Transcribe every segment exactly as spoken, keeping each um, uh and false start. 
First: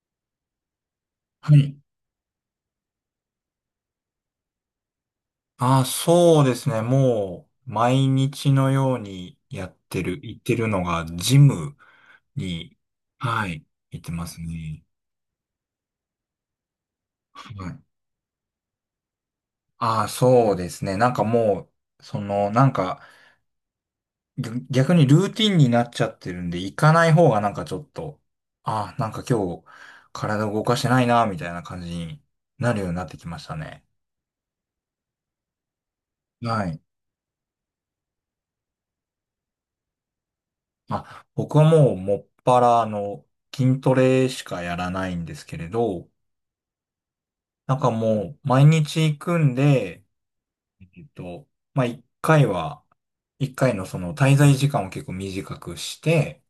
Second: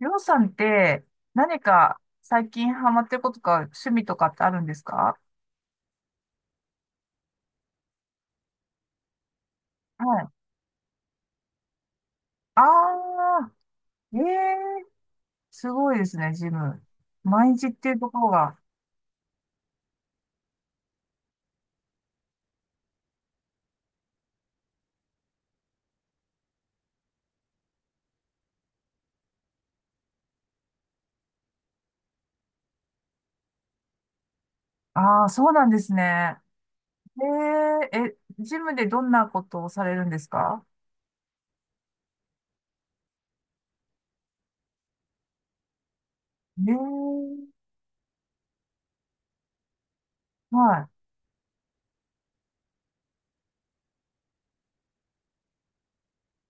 りょうさんっては何い。か最近ハマってることか趣味とかってあるんですか？ああ、そうですね。もう、毎日のようにやってはる、い。行ってるのが、ジムあに、はあ、い、行ってえますね。え、すごいですね、ジム。毎日はっい。ていうところが。ああ、そうですね。なんかもう、その、なんか、ぎょ逆にルーティンになっちゃってるんで、行かない方がなんかちょっと、ああ、なんか今日、体動かしてないな、みたいな感じになるようになってきましたね。ああ、そうなんですね。はい。えええ、ジムでどんなことをされるんですか？あ、僕はもう、もっぱら、あの、筋トレしかやらないんですけれど、ええ、なんかもう、毎日行くんで、はい、えっと、まあ、一回は、一回のその滞在時間を結構短くして、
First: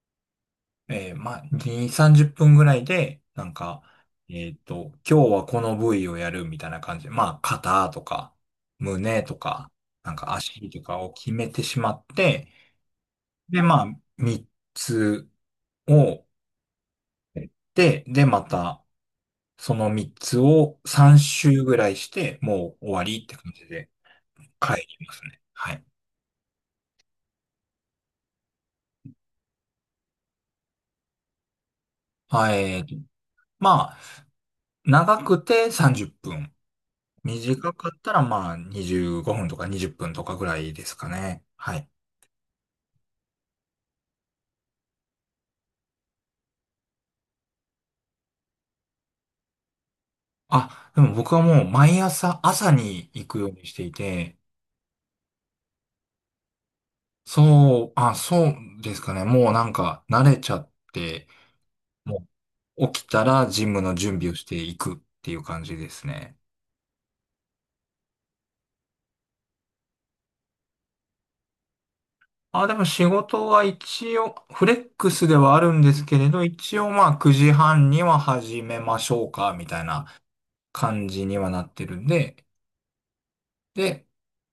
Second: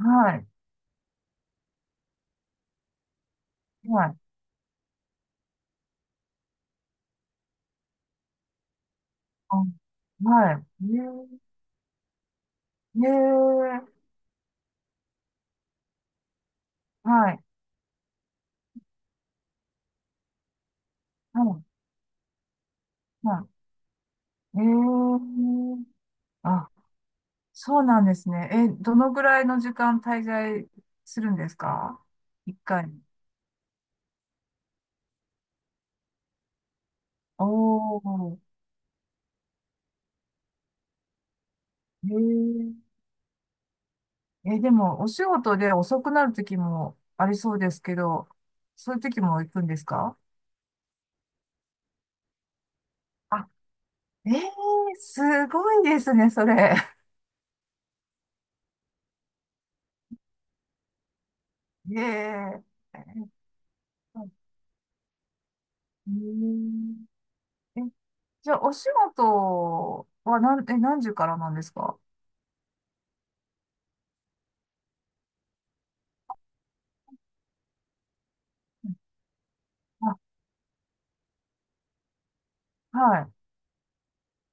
はい、えーまあ、に、さんじゅっぷんぐらいで、なんか、はい、えっと、今日はこの部位をやるみたいな感じで、まあ、肩とか、胸とあ、か、なんかは足とかを決い、めてしまって、えで、えええ、まあ、みっつをはい、やって、で、また、そのみっつをさんは周い、ぐらいして、もう終わりっては感じで。い、えはい、いきますね。はい。え、あ、そうなんですね。え、どのぐらいの時間滞在するんですか？あ一え回ーに。と、まあ、長くてさんじゅっぷん。お短かったら、ー、まあ、にじゅうごふんとかにじゅっぷんとかぐらいですかね。はい。へえ。え、でも、お仕事で遅くなる時もありそうですけど、そういう時も行くんですか？あ、でも僕はもう毎朝、朝に行くよあ、うにしていえて、え、すごいですね、それ。そう、あ、そうですかね。もうなんか慣れちゃって、へもえ。う起きたえ、らジムの準備をしていくっていう感じですうね。ん。ええ、じゃあ、お仕事は何、え、何時からなんですか？あ、でも仕事は一応、フレックスではあるんですけれど、一応まあくじはんには始めましょうか、みたいなあ、感じにはなってるんで、はい。で、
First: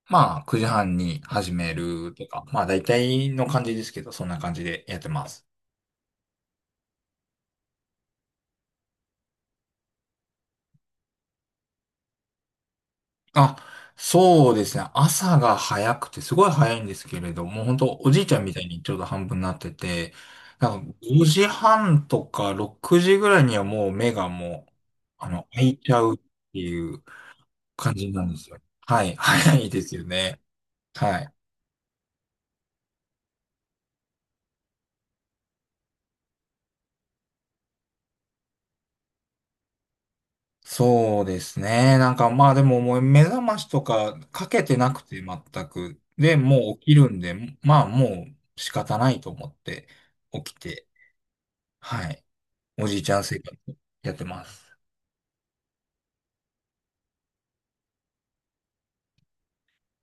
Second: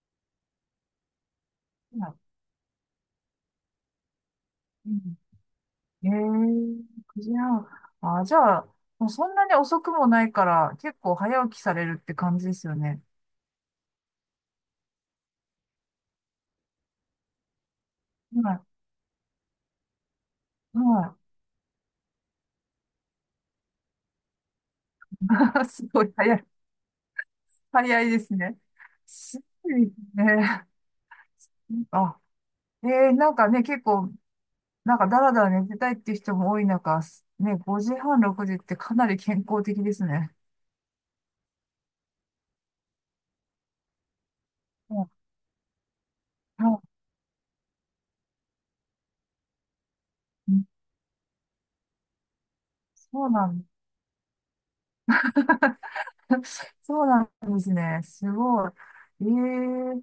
まあくじはんに始めはるい、とか、まあ大体の感じですけど、そんな感じでうやってん、ます。ええ、くじはん。あ、じゃあ、もうそんなに遅くもないから、結構早起きされるって感じですよね。あ、そうですね。朝が早くて、すごい早いんですけれども、本当おじいちゃんみたはいにちょうど半分になってて、ない。んかはい。ごじはんとかろくじぐらいにはもう目がもう、あの、開いすちゃごいうっ早い。ていう感早いじでなんすですよ。ね。はい。す早いごでいすよね。ね。はい。あ、ええ、なんかね、結構、なんかだらだら寝てたいっていう人も多い中、ね、ごじはん、ろくじってかなり健康的ですね。そうですね。なんかまあでももう目覚ましとかかけてなくうん、て全く。で、もう起きるんで、まあもう仕方ないと思って起うきん、て、はい。おじいちゃんそう生な活ん、やってます。そうなんですね。すごい。ええ、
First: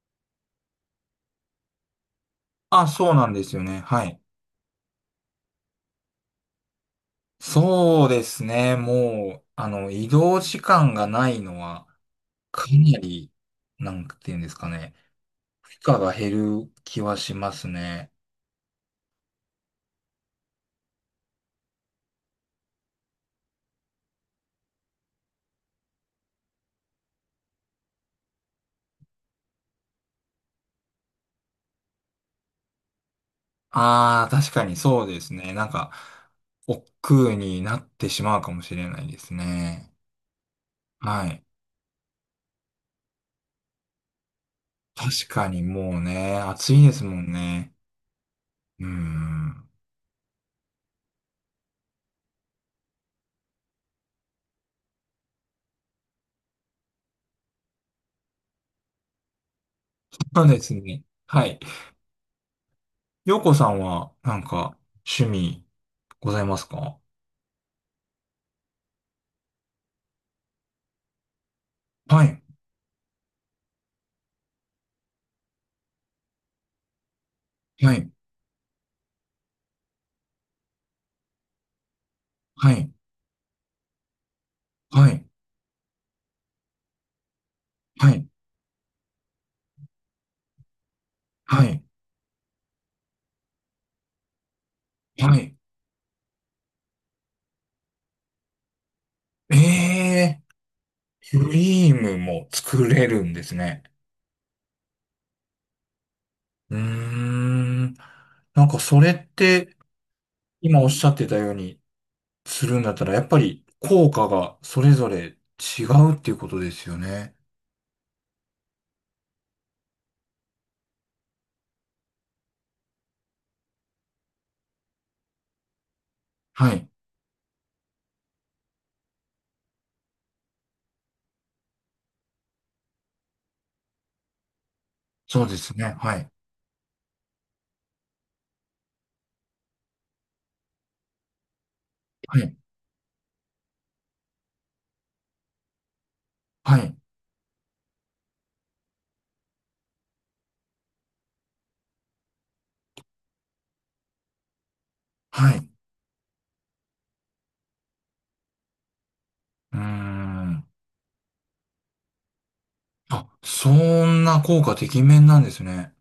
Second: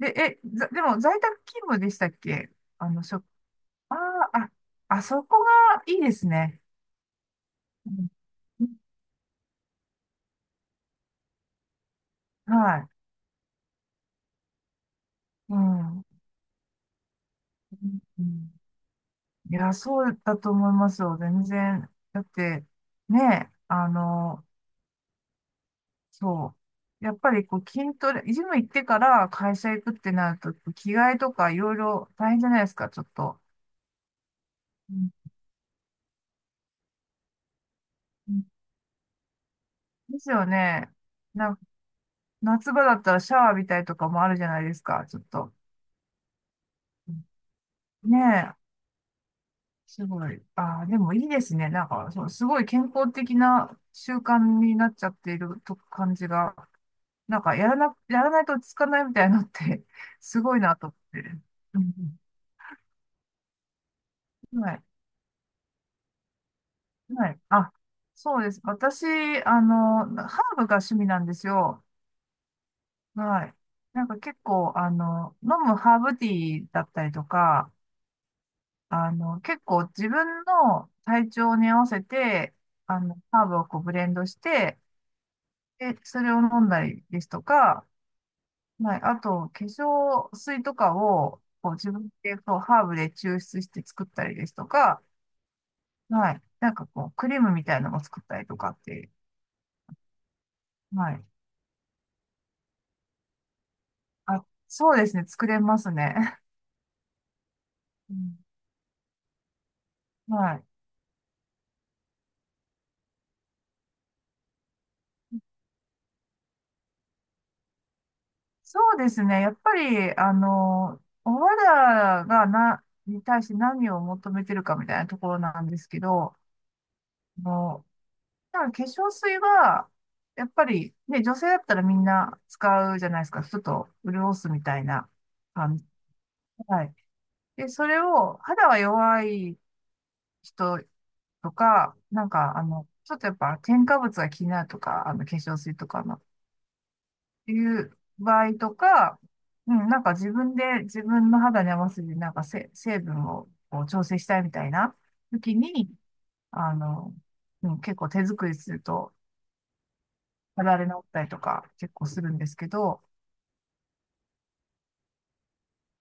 で、え、ざでも在宅勤務でしたっけ？あ、あの、そしうょ、なんですよね。あー、はい。あ、あそこがいいですね。うそうん、ですね。もう、あの、移動時間がないのはかはい。なり、なんていうんですかね。う負荷ん。うが減る気はしますね。ん、いや、そうだと思いますよ。全然。だって、ね、あの、そう。やっぱりこう筋トレ、ジム行ってから会社行くってなると、着替えとかいろいろ大変じゃないですか、ちょっと。ああ、確かにうそうん、ですね。なんか、億劫になってしうまうんかもしれないですね。ですよね。はい。な、夏場だったらシャワー浴びたりとかもあるじゃないですか、ちょっ確かと。にもうね、暑いですもんね。ねえ、うーん。すごい。ああ、でもいいですね。なんか、そう、すごい健康的な習慣になっちゃっていると感じが、なんか、やらな、やらないと落ち着かないみたいなのって すそうごでいすなと思ね。って。はい。うん。洋子さんは、なんはか、い。趣味、ございますか？はい。あ、そうです。私、あの、ハーブが趣味なんですよ。はい。はい。なんか結構、あの、飲むハーブティーだったりとか、はい。あの、結構自分の体調に合わせて、はい。あの、ハーブをこうブレンドして、はい。で、それを飲んだりですとか、はい。はい、あと、化粧水とかを、はこう、い。自分で、こう、ハーブで抽出して作ったりですとか、はい。はい、なんかこう、クリームみたいなのも作ったりとかって、ええはい。ー、クリームも作れるんですね。あ、そうですね、作れますね。うーん。うん、なんか、それって、はい。今おっしゃってたように、するんだったら、やっぱり効果がそれぞれ違うっていうことですよね。そうですね。やっぱり、あの、お肌がな、に対して何を求めてるかみたいなところなんですけど、はい。あの、だから化粧水は、やっぱり、ね、女性だったらみんな使うじゃないですか。ちょっと潤すみたいなそうです感じ。ね。はい。はい。で、それを、肌が弱い人とか、なんはい。か、あの、ちょっとやっぱ添加物が気になるとか、あの、化粧水とかの、はい。いう場合とか、うん、なんか自分で自分の肌に合わせて、なんかせ成分をこう調整したいみたいなは時い。うに、あの、うん、結構手作りすると、ー肌ん。荒れ治ったりとか結構するんですけど、あ、そんな効果てきめんなんですね。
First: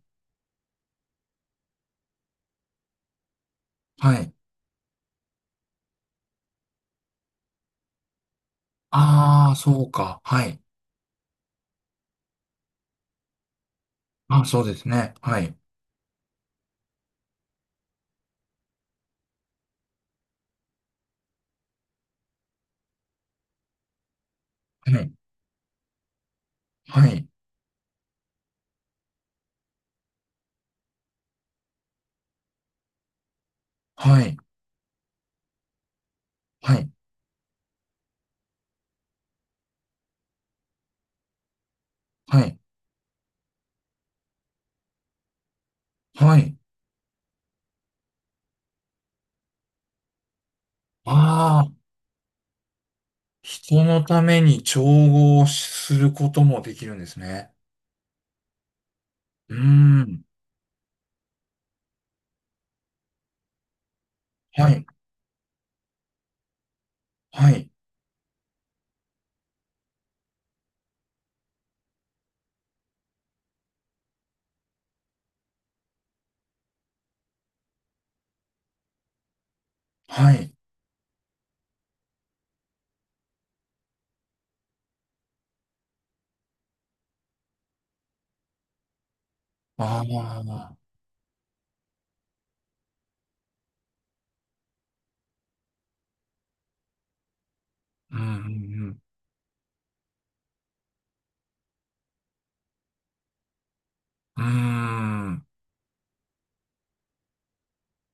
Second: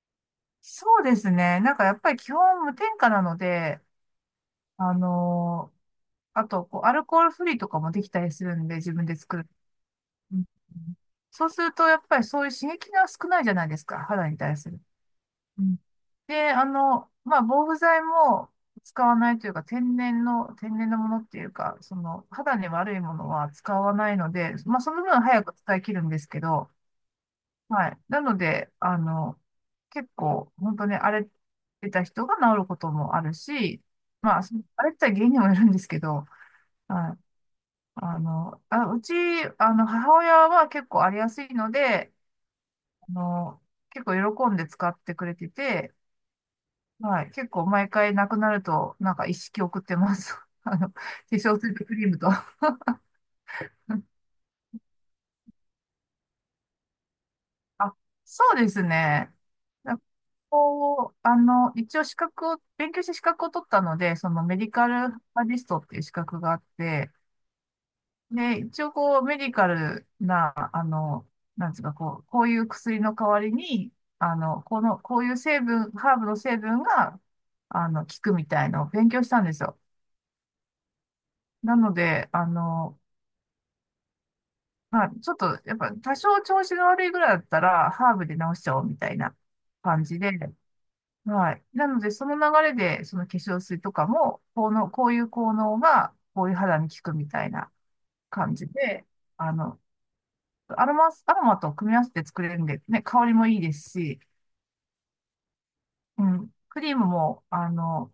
そうですね。なんかやっぱり基本無添加なので、はい。あのーあと、こう、アルコールフリーとかもできたりするんで、自分で作る。ああ、そうか。うん、はい。そうすると、やっぱりそういう刺激が少ないじゃないですか、肌にあ、対そうすでる。すね。はい。うん、で、あの、まあ、防腐剤も使わないというか、天然の、天然のものっていうか、その、肌に悪いものは使わないので、まあ、そはのい。分早く使い切るんですけど、はい。はい。なので、あの、結構、本当に荒れてた人が治ることもあるし、はい。まあ、その荒れてた原因にもよるんですけど、はい。はい。あの、あ、うち、あの、母親は結構荒れやすいので、はい。あの、結構喜んで使ってくれてて、はい。はい。結構毎回なくなると、なんか一式送ってます。あの、化粧あ水あ、とクリームと。人のために調合することもできるんですね。あ、そうですね。うーだ、ん。こう、あの、一応資格を、勉強して資格を取ったので、そのメデはィい。カルバリストっていう資格があって、はい。で、一応こう、メディカルな、あの、なんつうか、こう、こういう薬の代わりに、あの、この、こういう成分、ハーブの成分が、あの、効くみたいのを勉強したんですよ。はい。なので、あの、まあ、ちょっと、やっぱ、多少調子が悪いぐらいだったら、ハーブで治しちゃおうみたいなあ感じで、あ。はい。なので、その流れで、その化粧水とかも、このこういう効能が、こういう肌に効くみたいなうんう感じんで、あの、アロマス、アロマと組み合わせて作れるんで、ね、香りもいいですし、うん。うーん。うん、クリームも、あの、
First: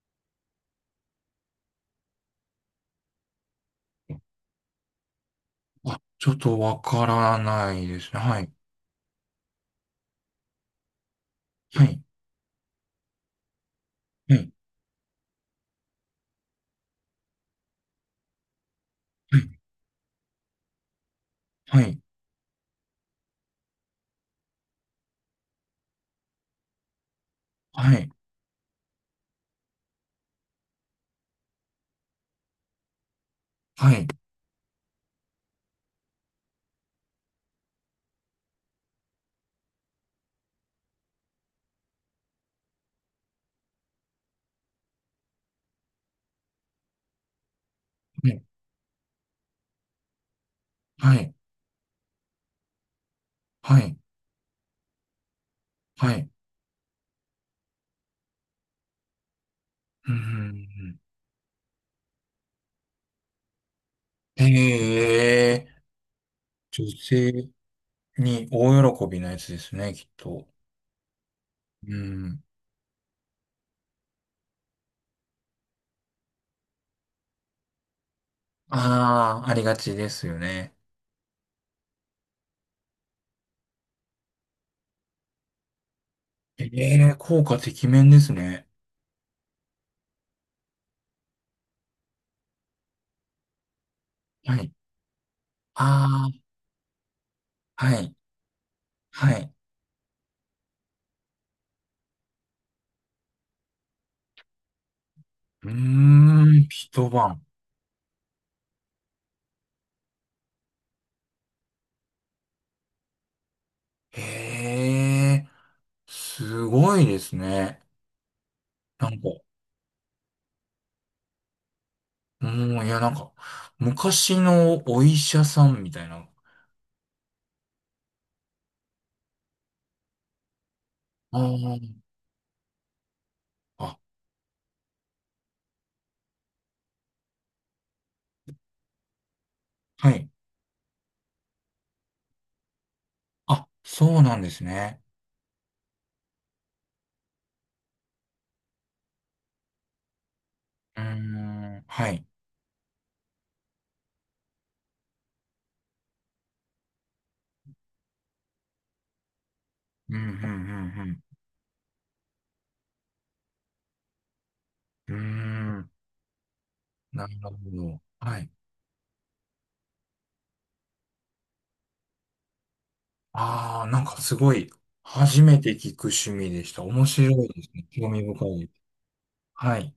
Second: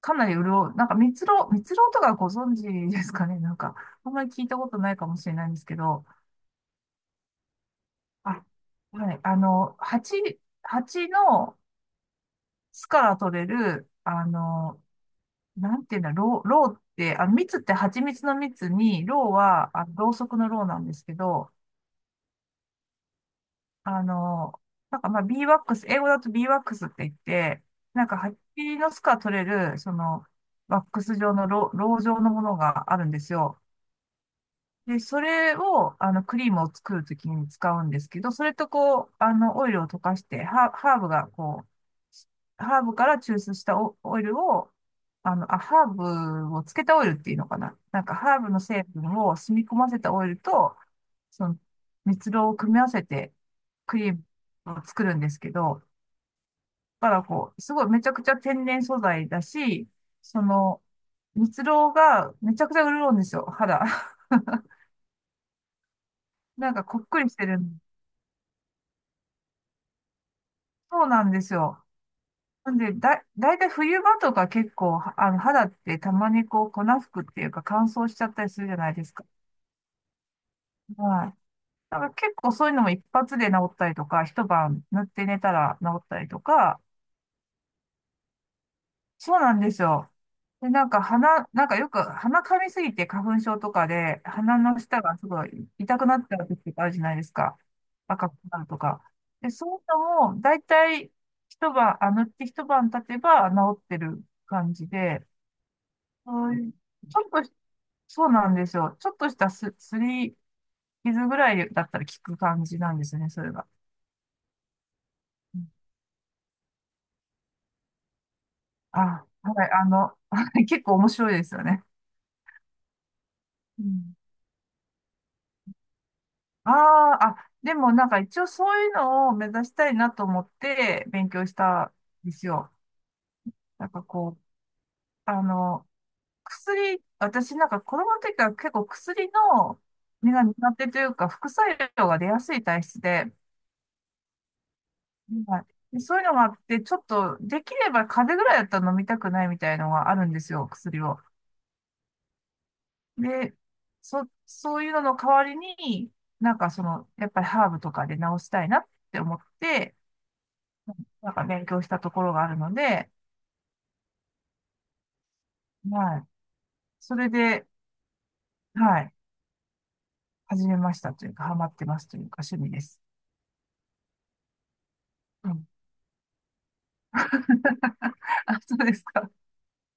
かなり潤う、なんか蜜蝋、蜜蝋とかご存知ですかね、なんか、あんまり聞いたことないかもしれないんですけあ、ど、ちょっとわからないですね。はあ、い。はい、あの、蜂、蜂のはい。巣から取れる、あの、なんていうんだ、ろう、ろうって、あの、蜜って蜂蜜の蜜に、ろうは、あの、ろうそくのろうなんですけど、はい。あの、なんかまあ、ビーワックス、英語だとビーワックスって言って、はなんい。か蜂の巣から取れる、その、ワックス状のろう、ろう状のものがあるんですよ。はい。で、それを、あの、クリームを作るときに使うんですけど、それとこう、あの、オイルを溶かして、ハー、ハーブがこう、ハーブから抽出したオ、オイルを、あの、あ、ハーブをつけたオイルっていうのかな。なんか、はハい。ーブの成分を染み込ませたオイルと、はい。その、蜜蝋を組み合わせて、はい。クリームを作るんですけど、はい。だからこう、すごいめちゃくちゃ天然素材だし、うその、ん。蜜蝋がめちゃくちゃ潤うんですよ、肌。ええなんか女こっくりして性る、に大喜びなやつですね、きっと。そうなんですよ。うん。なんで、だ、だいたい冬場とか結構、はあの、肌ってたまにこう、粉吹くっていうか乾燥しちゃったりするじゃないですか。ああ、ありがちですよね。はい。だから結構そういうのも一発で治ったりとか、一晩塗って寝たら治ったりとか、ええ効果てきめんですね。そうなんですよ。で、なんか鼻、なんかよく鼻噛みすぎて花粉症とかで、は鼻い。の下がすごい痛くなったあ時とかあるじゃないですか。あ、はい。赤くなるとか。はで、い。そういうのも、だいたい一晩、あ、塗って一晩経てば治ってる感じで、うーはん、い。一ちょっ晩。とし、そうなんですよ。ちょっとしたす、すり傷ぐらいだったら効く感じなんですね、それが。ええうん、すごいですね。なんあ、か、はい、あの、結構面白いですよね。うん、いや、なんか、うん、昔のお医者さんみたいな。ああ、あ、でもなんか一応そういうのを目指したいなと思って勉あ強しーたんですよ。なんあ、かこう、あの、薬、私なんか子供の時から結構薬の、はい。目が苦手というか副作用が出やすい体質で、あ、そうなんですね。はい、でそういうのがあって、ちょっと、できれば風邪ぐらいだったら飲みたくないみたいのがあるんですよ、う薬ーを。ん、はい。で、そ、そういうのの代わりに、なんかその、やっぱりハーブとかで治したいなって思って、うん、うん、なんか勉強したところがあるので、うん、うん。うーん、はい。そなれるほで、ど。はい。はい。始めましたというか、ハマってますというか、趣味です。ああ、なんかすごい、初うめん。て聞く趣味でした。面 白いですね。興味深いあ、です。そうですか。はい。